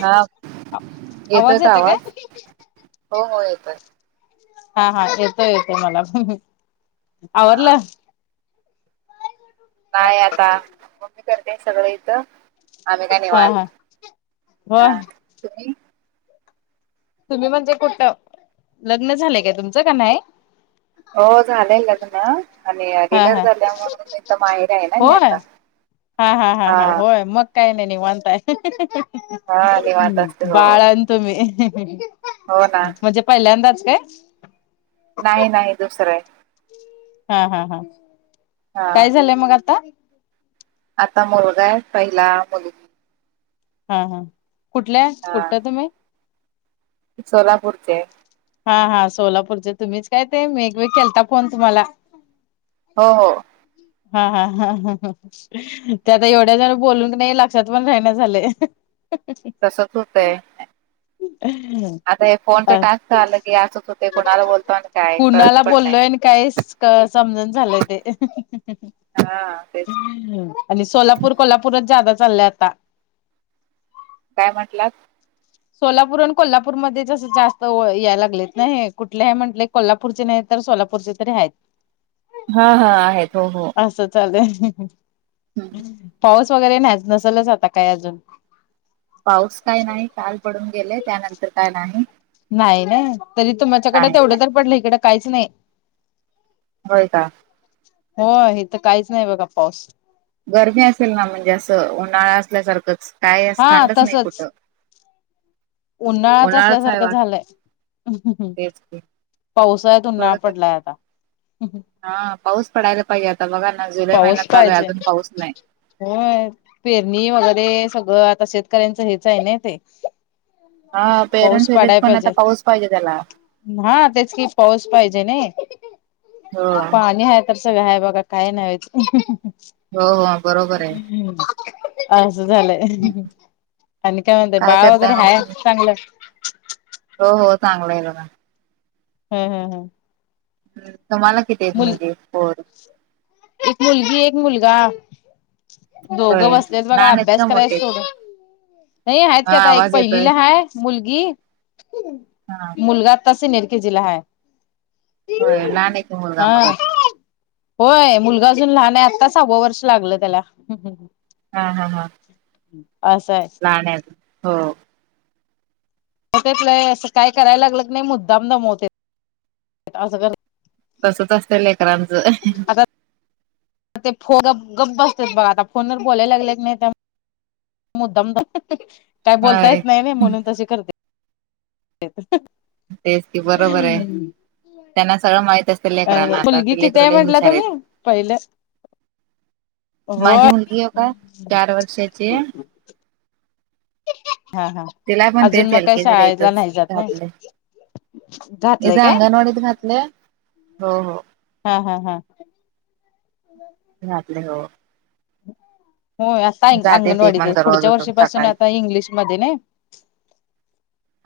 हा आवाज येतोय काय? हो हो येतोय हा हा येतोय येतोय मला पण आवरल? हा नाही आता मम्मी करते सगळं इथं. आम्ही काय हा निवांत, हा हो तुम्ही? तुम्ही म्हणजे कुठं, लग्न झाले काय तुमचं का नाही? हो झालंय लग्न आणि हा डिलिव्हरी हा झाल्या म्हणून इथ तर माहीर आहे ना मी होय आता. हा हा हा हा होय! मग काय नाही निवांत आहे हा निवांत असते हो बाळ आणि तुम्ही, हो ना म्हणजे पहिल्यांदाच काय? नाही नाही दुसरं आहे हा हा हा हा काय झालंय मग आता आता मुलगा आहे पहिला मुलगा हा हा कुठल्या कुठठं तुम्ही सोला बुडते हा हा सोलापूरचे तुम्हीच काय ते मेगवेग केलता फोन तुम्हाला हो हो हा हा हा हा ह ते आता एवढ्या जण बोलून की नाही लक्षात पण राहिण्या झाले तसच होतंय ह् आता हे फोनच टास्क आलं की असच होते कोणाला बोलतो आणि काय कळत पण नाही काही समजण झालंय ते हा तेच आणि सोलापूर कोल्हापूरच जादा चाललंय आता काय म्हटला सोलापूर आणि कोल्हापूरमध्येध्ये जसं जास्त या लागलेत नाही कुठले हे म्हटले कोल्हापूरचे नाही तर सोलापूरचे तरी आहेत हा हा आहेत हो हो असं चाले हम्म. पाऊस वगैरे नाही नसलच आता काय अजून पाऊस काय नाही काल पडून गेले त्यानंतर काय नाही नाही ना तरी तुमच्याकडे नाही नाही तेवढं तर पडलं इकडें काहीच नाही होय का हो हे तर काहीच नाही बघा पाऊस गरमी असेल ना म्हणजे असं उन्हाळा असल्यासारखंच काय अस हा थंडच नाही कुठं उन्हाळा्याच उन्हाळाच आहे असल्यासारखं वाट झालंय ह््् तेच की पावसायत उन्हा थोडं तर पडलाय आता हा पाऊस पडायला पाहिजे आता बघा ना जुलै महिन्यातचालू आहे अजून पाऊस नाही हो पेरणी वगैरे सगळं आता शेतकऱ्यांचं हेच आहे ना ते हा पाऊस पेरेंट्स येतेत पाडाय पण आता पाहिजे पाऊस पाहिजे त्याला हा तेच कि पाऊस पाहिजे नाही हो पाणी ह कस काय बघा काय नाही व्हायच हो हो बरोबर आहे असं झालंय आणि काय म्हणतय बाळ करताय वगैरे मग ह तुम्ही चांगलं हो हो चांगलं आहे बला हम् हम हम ह् तुम्हाला किती येत म्हणजेर एक मुलगी एक मुलगा होय दोघं बसलेत बघा लहान आहेत अभ्यास का मोठे आहेत? करायचोघं नाही आहेत का हा आता एक आवाज येतोय पहिलीला हाय मुलगी हा मुलगा तसे निेरकीे जिला ह आहे होय लहान येत मुलगा हा मगून होय मुलगा अजून लहान आहे आत्ता सहावा वर्ष लागलं त्याला हा हा हां असं आहे लाण्यात हो होतय असं काय करायला लागलं नाही मुद्दाम दमवत असं तसच असत लेकरांचं आता ते फो ग गप् बसतात बघा आता फोन वर बोलायला लागलेत नाही त्या मुद्दम काय बोलता होय येत नाही नाही म्हणून तसे करते तेची बरोबर आहे त्यांना सगळं माहित असते लेकरांना, आता मुलगी ते किती आहे लेकरले म्हटला हुशारेत. तुम्ही पहिलं माझी होय मुलगी एका चार वर्षाचीये. हा हा, तिला पण अजून तेच म एल काही केजी ला शाळला इथंच नाही जात ना. इथ अंगणवाडीत घातल्यास, हो, हो. हा हा हा. घातले हो. हो आता जाते ती पण अंगणवाडीतच, दररोज पुढच्या उठून वर्षीपासून सकाळी आता इंग्लिशमध्ये नाय.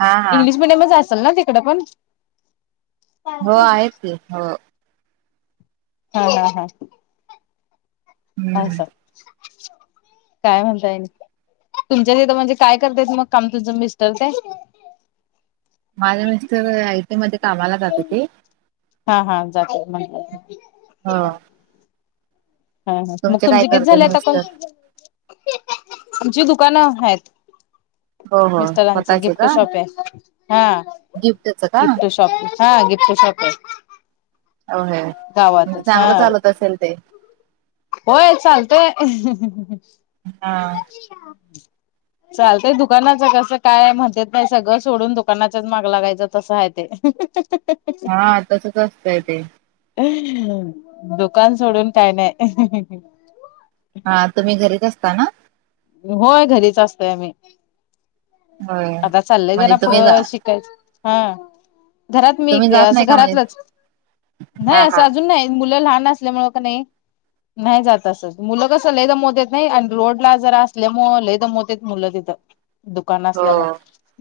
हा हा इंग्लीश मिडयमच असेल ना, तिकडे पण. हो आहेत की, हो. हा हा हा. अा हम्म सर [unintelligible] काय म्हणता ये, तुमच्या तीथ म्हणजे काय करतायते मग काम, तुमचं मिस्टर ते. माझ्या मिस्टर आयटी मध्ये कामाला जात होते. हा हा जातो म्हण हा. हा हा मग काय तुमचे किती करते झाले आता कॉल, मिस्टर आमची दुकानं आहेत. हो हो मिस्टरांचे स्वतःचे गिफ्ट का शॉपे, हा. गिफ्टच का गिफ्ट शॉप, हा गिफ्ट शॉपे. ओये, म्हणजे हा चांगलं चालत असेल ते. होय चालतय. हा. [inaudible] चालतय दुकानाचं कसं काय, म्हणतेत सगळं सोडून दुकानाचाच माग लागायचं तसं आहे ते. [inaudible] हा तसच असतंय ते. दुकान सोडून काय नाय. हा तुम्ही घरीच असता ना. होय घरीच असतोय मी, होय आता चाललय म्हणजे जरा तुम्ही पुढं जा शिक तेच हा. घरात तुम्ही मी जात असं नाही का म्हणजे घरातलंच, नाही हा असं हा अजून नाही. मुलं लहान असल्यामुळ का नाही. नाही जात अस, मुलं कस लई मोठेत नाही, आणि रोडला जर अस असल्यामु लई दमवत्यात मुलं, तिथं दुकान हो असल्यामुळ.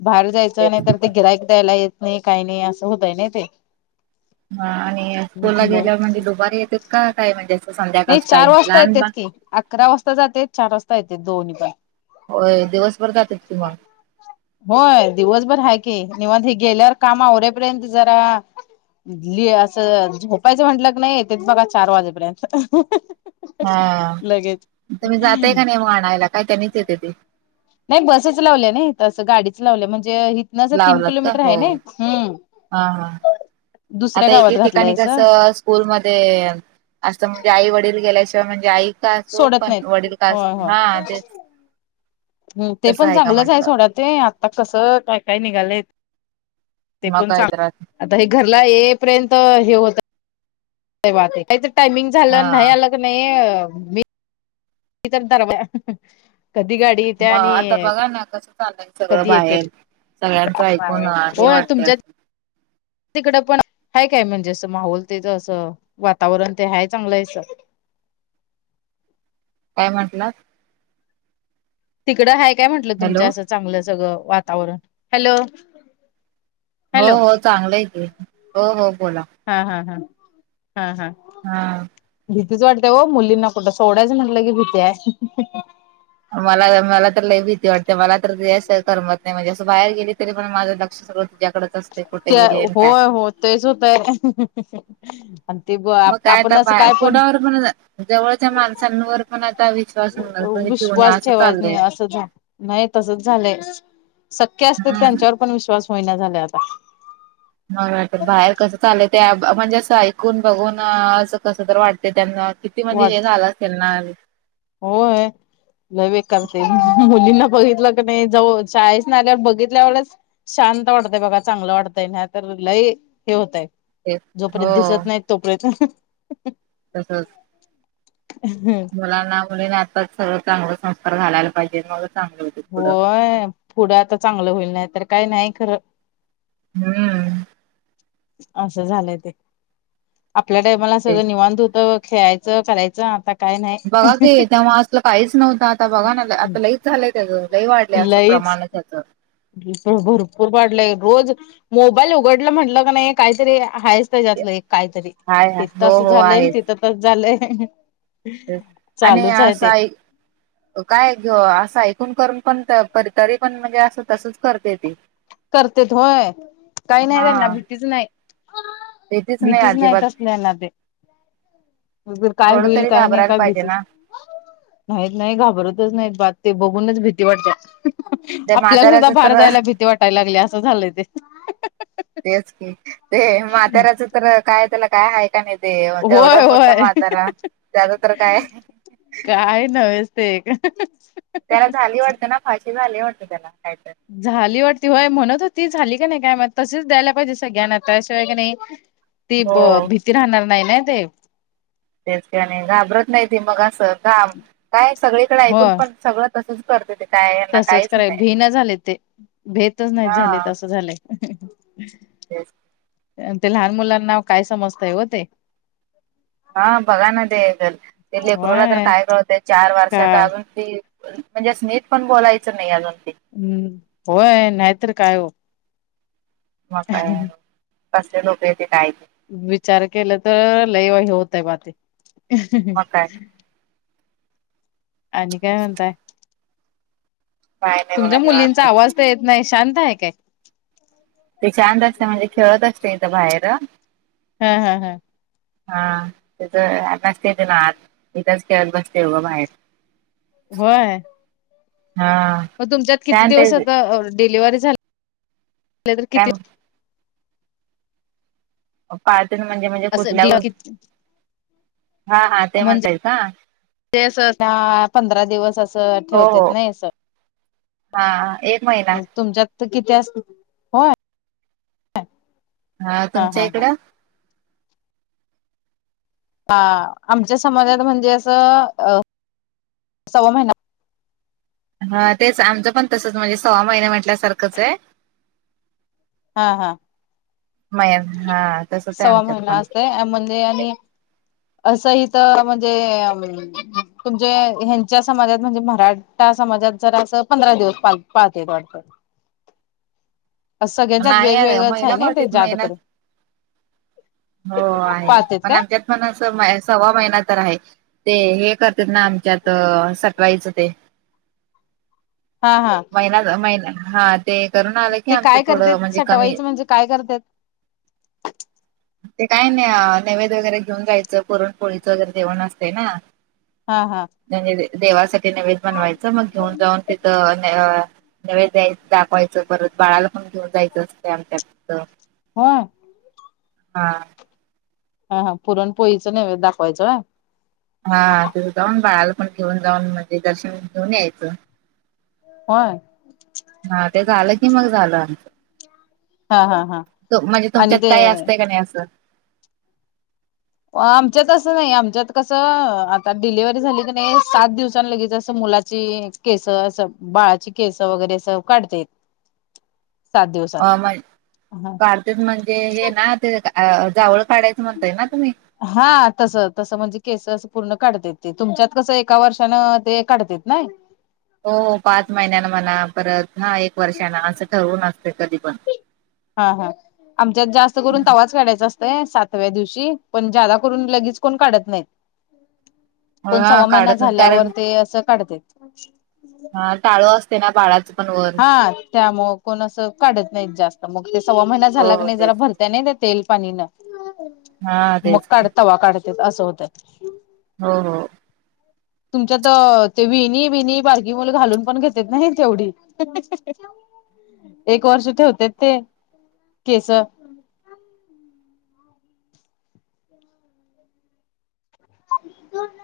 बाहेर जायचं, तेच नाही तर ते गिरायीक द्यायला येत नाही काही नाही असं होतय ना ते. हा आणि स्कूलला मग गेल्यावर म्हणजे, दुपारी येतेात, का काय म्हणजे, असं नाही संध्याकाळच काही चार वाजता लहान येतेत बा की अकरा वाजता जाते, चार वाजता येते, दोन्ही पण. होय दिवसभर जातात ती मग. होय दिवसभर हाय कि, निव गेल्यावर काम आवऱ्यापर्यंत जरा ली असं झोपायचं म्हंटलं क नाही, ते बघा चार वाजेपर्यंत. हा, लगेच. तुम्ही जातय का नाही मग आणायला, काय त्यांनी तेच येते ते. नाही बसेच लावल्या ना इथ, असं गाडीच लावल्या म्हणजे, इथन स तीन लावलात का किलोमीटर आहे हो नाई, ह. हा हा दुसऱ्या गावात घातलायसा. स्कूल मध्ये, असं म्हणजे आई वडील गेल्याशिवाय म्हणजे आई स हो सोडत पण नाहीत वडील कास हा तेच [unintelligible] हम ते तसं पण का चांगलंच आहे म्हंटलं सोडा, ते आत्ता कसं काय काय निघालय, ते मग पण काय चांग, तर हा आता हे घरला ये पर्यंत हे होत, त्याच टायमिंग झालं नाही अल तस नाही मी तर दर बया कधी गाडी मग येत्या आणि आता बघा ना कसं सगळं कधी येते बाहेर सगळ्यांचं ऐकून हे होय वाटते तुमच्या अस तिकडं पण ह काय म्हणजे अस माहोल तेथ असं वातावरण ते हाय चांगलं आहे काय म्हंटलं तिकडं आहे काय म्हटलं तुमच हॅलो असं चांगलं सगळं वातावरण हॅलो हो हॅलो हो चांगलंय ते हो हो बोला हा हा हा हा हा हा भीतीच वाटतेय हो मुलींना कुठं सोडायचं म्हटलं की भीती आहे मला मला तर लय भीती वाटते मला तर करमत नाही म्हणजे असं बाहेर गेली तरी पण माझं लक्ष सगळ तुझ्याकडे त्या होय हो तेच होतय आणि ते ब आपण असं काय पण ण जवळच्या माणसांवर पण आता विश्वास म्हणजे ठेऊणे विश्वास असं ठेवायच नाही चाललंय असं झा नाही तसच झालंय शक्य असते हम्म. त्यांच्यावर पण विश्वास होईना झाला आता ह वाटतं बाहेर कसं चालय ते म्हणजे असं ऐकून बघून असं कसं तर वाटते त्यांना किती म्हज हे झालं असेल ना हो ह लवे करते मुलींना बघितलं की नाही जव शाळेस ना आल्यावर बघितल्या एवढंच शांत वाटतय बघा चांगलं वाटतंय ना तर लही हे होतय ते जोपर्यंत हो. दिसत नाही तोपर्यंत तसंच हम् मुलांना मुलीने आता सगळं चांगलं संस्कार घायला पाहिजे मग चांगले होय पुढं आता चांगलं होईल नाही तर काही नाही खरं हम्म असं झालंय ते आपल्या टाइमाला सगळं निवध होत खेळायचं करायचं आता काय बघा का तेव अस काहीच नव्हतं आता बघा ना आता नाही लईच झालंय त्याचं लय वाढले असं लईच प्रमाण त्याचं भरपूर वाढलंय रोज मोबाईल उघडला म्हटलं का नाही काहीतरी हाय एक काहीतरी हाय तथ हो असं हो झालंय आहे. तिथं तच झालंय तेच आणि चालूच आहे असं ते ऐक काय घ असं ऐकून करून पण तरी पण म्हणजे असं तसच करते ती करतेेत होय काही नाही त्यांना हा भीतीच नाही तेथीच नाही भीतीच अजिबात नाहीत असल्याना ते र काय थोडं होईल तरी काय नाही घाबरायला काय पाहिजे घेतल ना. नाहीत नाही घाबरतच नाहीत बात ते बघूनच भीती वाटतात त्या आपल्याला सुद्धा म्हाताऱ्याच बाहेर तर जायला भीती वाटायला लागली असं झालंय ते तेच की ते माथ्यारा्याचं तर काय त्याला काय आहेय का नाही देव होय तेवढं मोठ होय म्हातारा त्याच तर काय काय न्च ते त्याला झाली वाटतें ना फाशी झाली वाटते त्याला कायतरी झाली वाटती होय म्हणत होती झाली का नाही काय म तसेच द्यायला पाहिजे सगळ्यांना आता अशिवाय काी नाही ती ब हो भीती राहणार नाही ना ते तेच का नाही घाबरत नाही ते मग असं घाम काय सगळीकडे हो ऐकून पण सगळं कसंच करत ते काय यांना तसच काहीच कराय भी नाही झाले ते भेतच नाहीत झाले तसं झालंय ह ते लहान मुलांनाव काय समजतय हो ते हा बघा ना ते तर ते लेकर्रोला तर होय काय कळतय चार वर्षात काय अजून त म्हणजे स् [unintelligible] नत पण बोलायचं नाही अजून ते. हम्म. होय, नाहीतर काय हो. मग काय? कसले लोकय ते काय ते. विचार केलं तर, लई वाही होतय, बा ती. मग काय आणि काय म्हणताय? काय नाही बघा तुमच्या मुलींचा निवांत आवाज तर येत नाही. शांत हाय काय? ते शांत असते. म्हणजे, खेळत असते इथं बाहेर. हा, हा, हा. हा. ते आताच तेेत आत. इथच खेळत बसते उघं बाहेर. होय. हा. मग तुमच्यात किती शांत आहे दिवस ती आता, डिलिव्हरी झा [unintelligible] किती? काय बाळतीन म्हणजे, म्हणजे पूजल्यावर. असं म्हणजे [inaudible] ते असं धा- पंधरा दिवस असं हो ठेवत्यात हो न असं. हा. एक महिना तुमच्यात तर किती अस. होय. हा, तुमच्या इकडं? हा. आमच्या समाजात म्हणजे असं, अ सव्वा महिना. हा, तेच आमचं पण तसंच, म्हणजे सवा महिना म्हटल्या सारखंचय. हा, हा. महा तसचय, सव्वा आमच्यात महिना पण. म्हणजे आणि अस हितं म्हणजे तुमज ह्यांच्या, समाजात म्हणजे मराठा समाजात, जरा असं पंधरा दिवस पाळते वाट [inaudible] सगळ्यांच्यात नाही वेगवेगळच आहे महिना ना, पाळतेत ते जादा महिना करून. हो आहे. पाळतेत पण काय आमच्यात पण अस म सव्वा महिना तर आहे, ते हे करत ना आमच्यात, सटवायचं ते. हा, हा. [unintelligible] महिना हा. ते कर ना. ते काय करतेत. सटवाईचं म्हणजे, काय करतेत? ते काय नाही. नैवेद वगैरे घेऊन जायचं, पुरणपोळीचं वगैरे जेवण असते ना. हा, हा. [unintelligible] देवासाठी नैवद बनवायचं. मग घेऊन जाऊन तिथं नवैद द्याय, दाखवायचं. परत बाळाला पण घेऊन जायच असते आमच्या तिथं. होय हा. हा, हा. पुरण पोळीचं नैवेद्य दाखवायचं होय. हा. तिथं जाऊन बाळाला पण घेऊन जाऊन, म्हणजे दर्शन घेऊन यायचं. होय. हा, ते झालं की मग, झालं आमचं. हा हा हा त म्हणजे आणि तुमच्यात, ते काही असतंय का नाही असं? आमच्यात असं नाही. आमच्यात कसं, आता डिलिव्हरी झाली की नाही. सात दिवसान लगेच असं मुला ची केस, अस बाळाची केस, वगैरे अस काढतेेत. अ म्हण काढतेत म्हणजे हे ना. ते जावळ काढायचं म्हणताय ना तुम्ही. हा तस, तसं म्हणजे केस अस पूर्ण काढतेत. ते तुमच्यात कसं, एका वर्षानं ते काढतेत नाही. हो पाच महिन्यान मना. परत हा एक वर्षान, असं ठरवून असते, कधी पण. हा, हा. आमच्यात जास्त करून, तवाच काढायचा अस तय, सातव्या दिवशी. पण जादा करून लगेच कोण काढत नाहीत. पण हा सव्वा महिना काढत नाही झाल्यावर कारण ते, असं काढतेत. हा टाळू असते ना, बाळाचं पण वर. हा, त्यामुळे कोण अस काढत नाही, जास्त. मग ते सव्वा महिना हो झाला क नाही जरा तेच भर त्याने त्या तेल पाणीन हा मग तेच काढ तवा काढत असं होतं हो हो तुमच्यात ते विणी विणी बारकीी मुलं घालून पण घेतेत नाही तेवढी एक वर्ष ते होते ते केस का दोन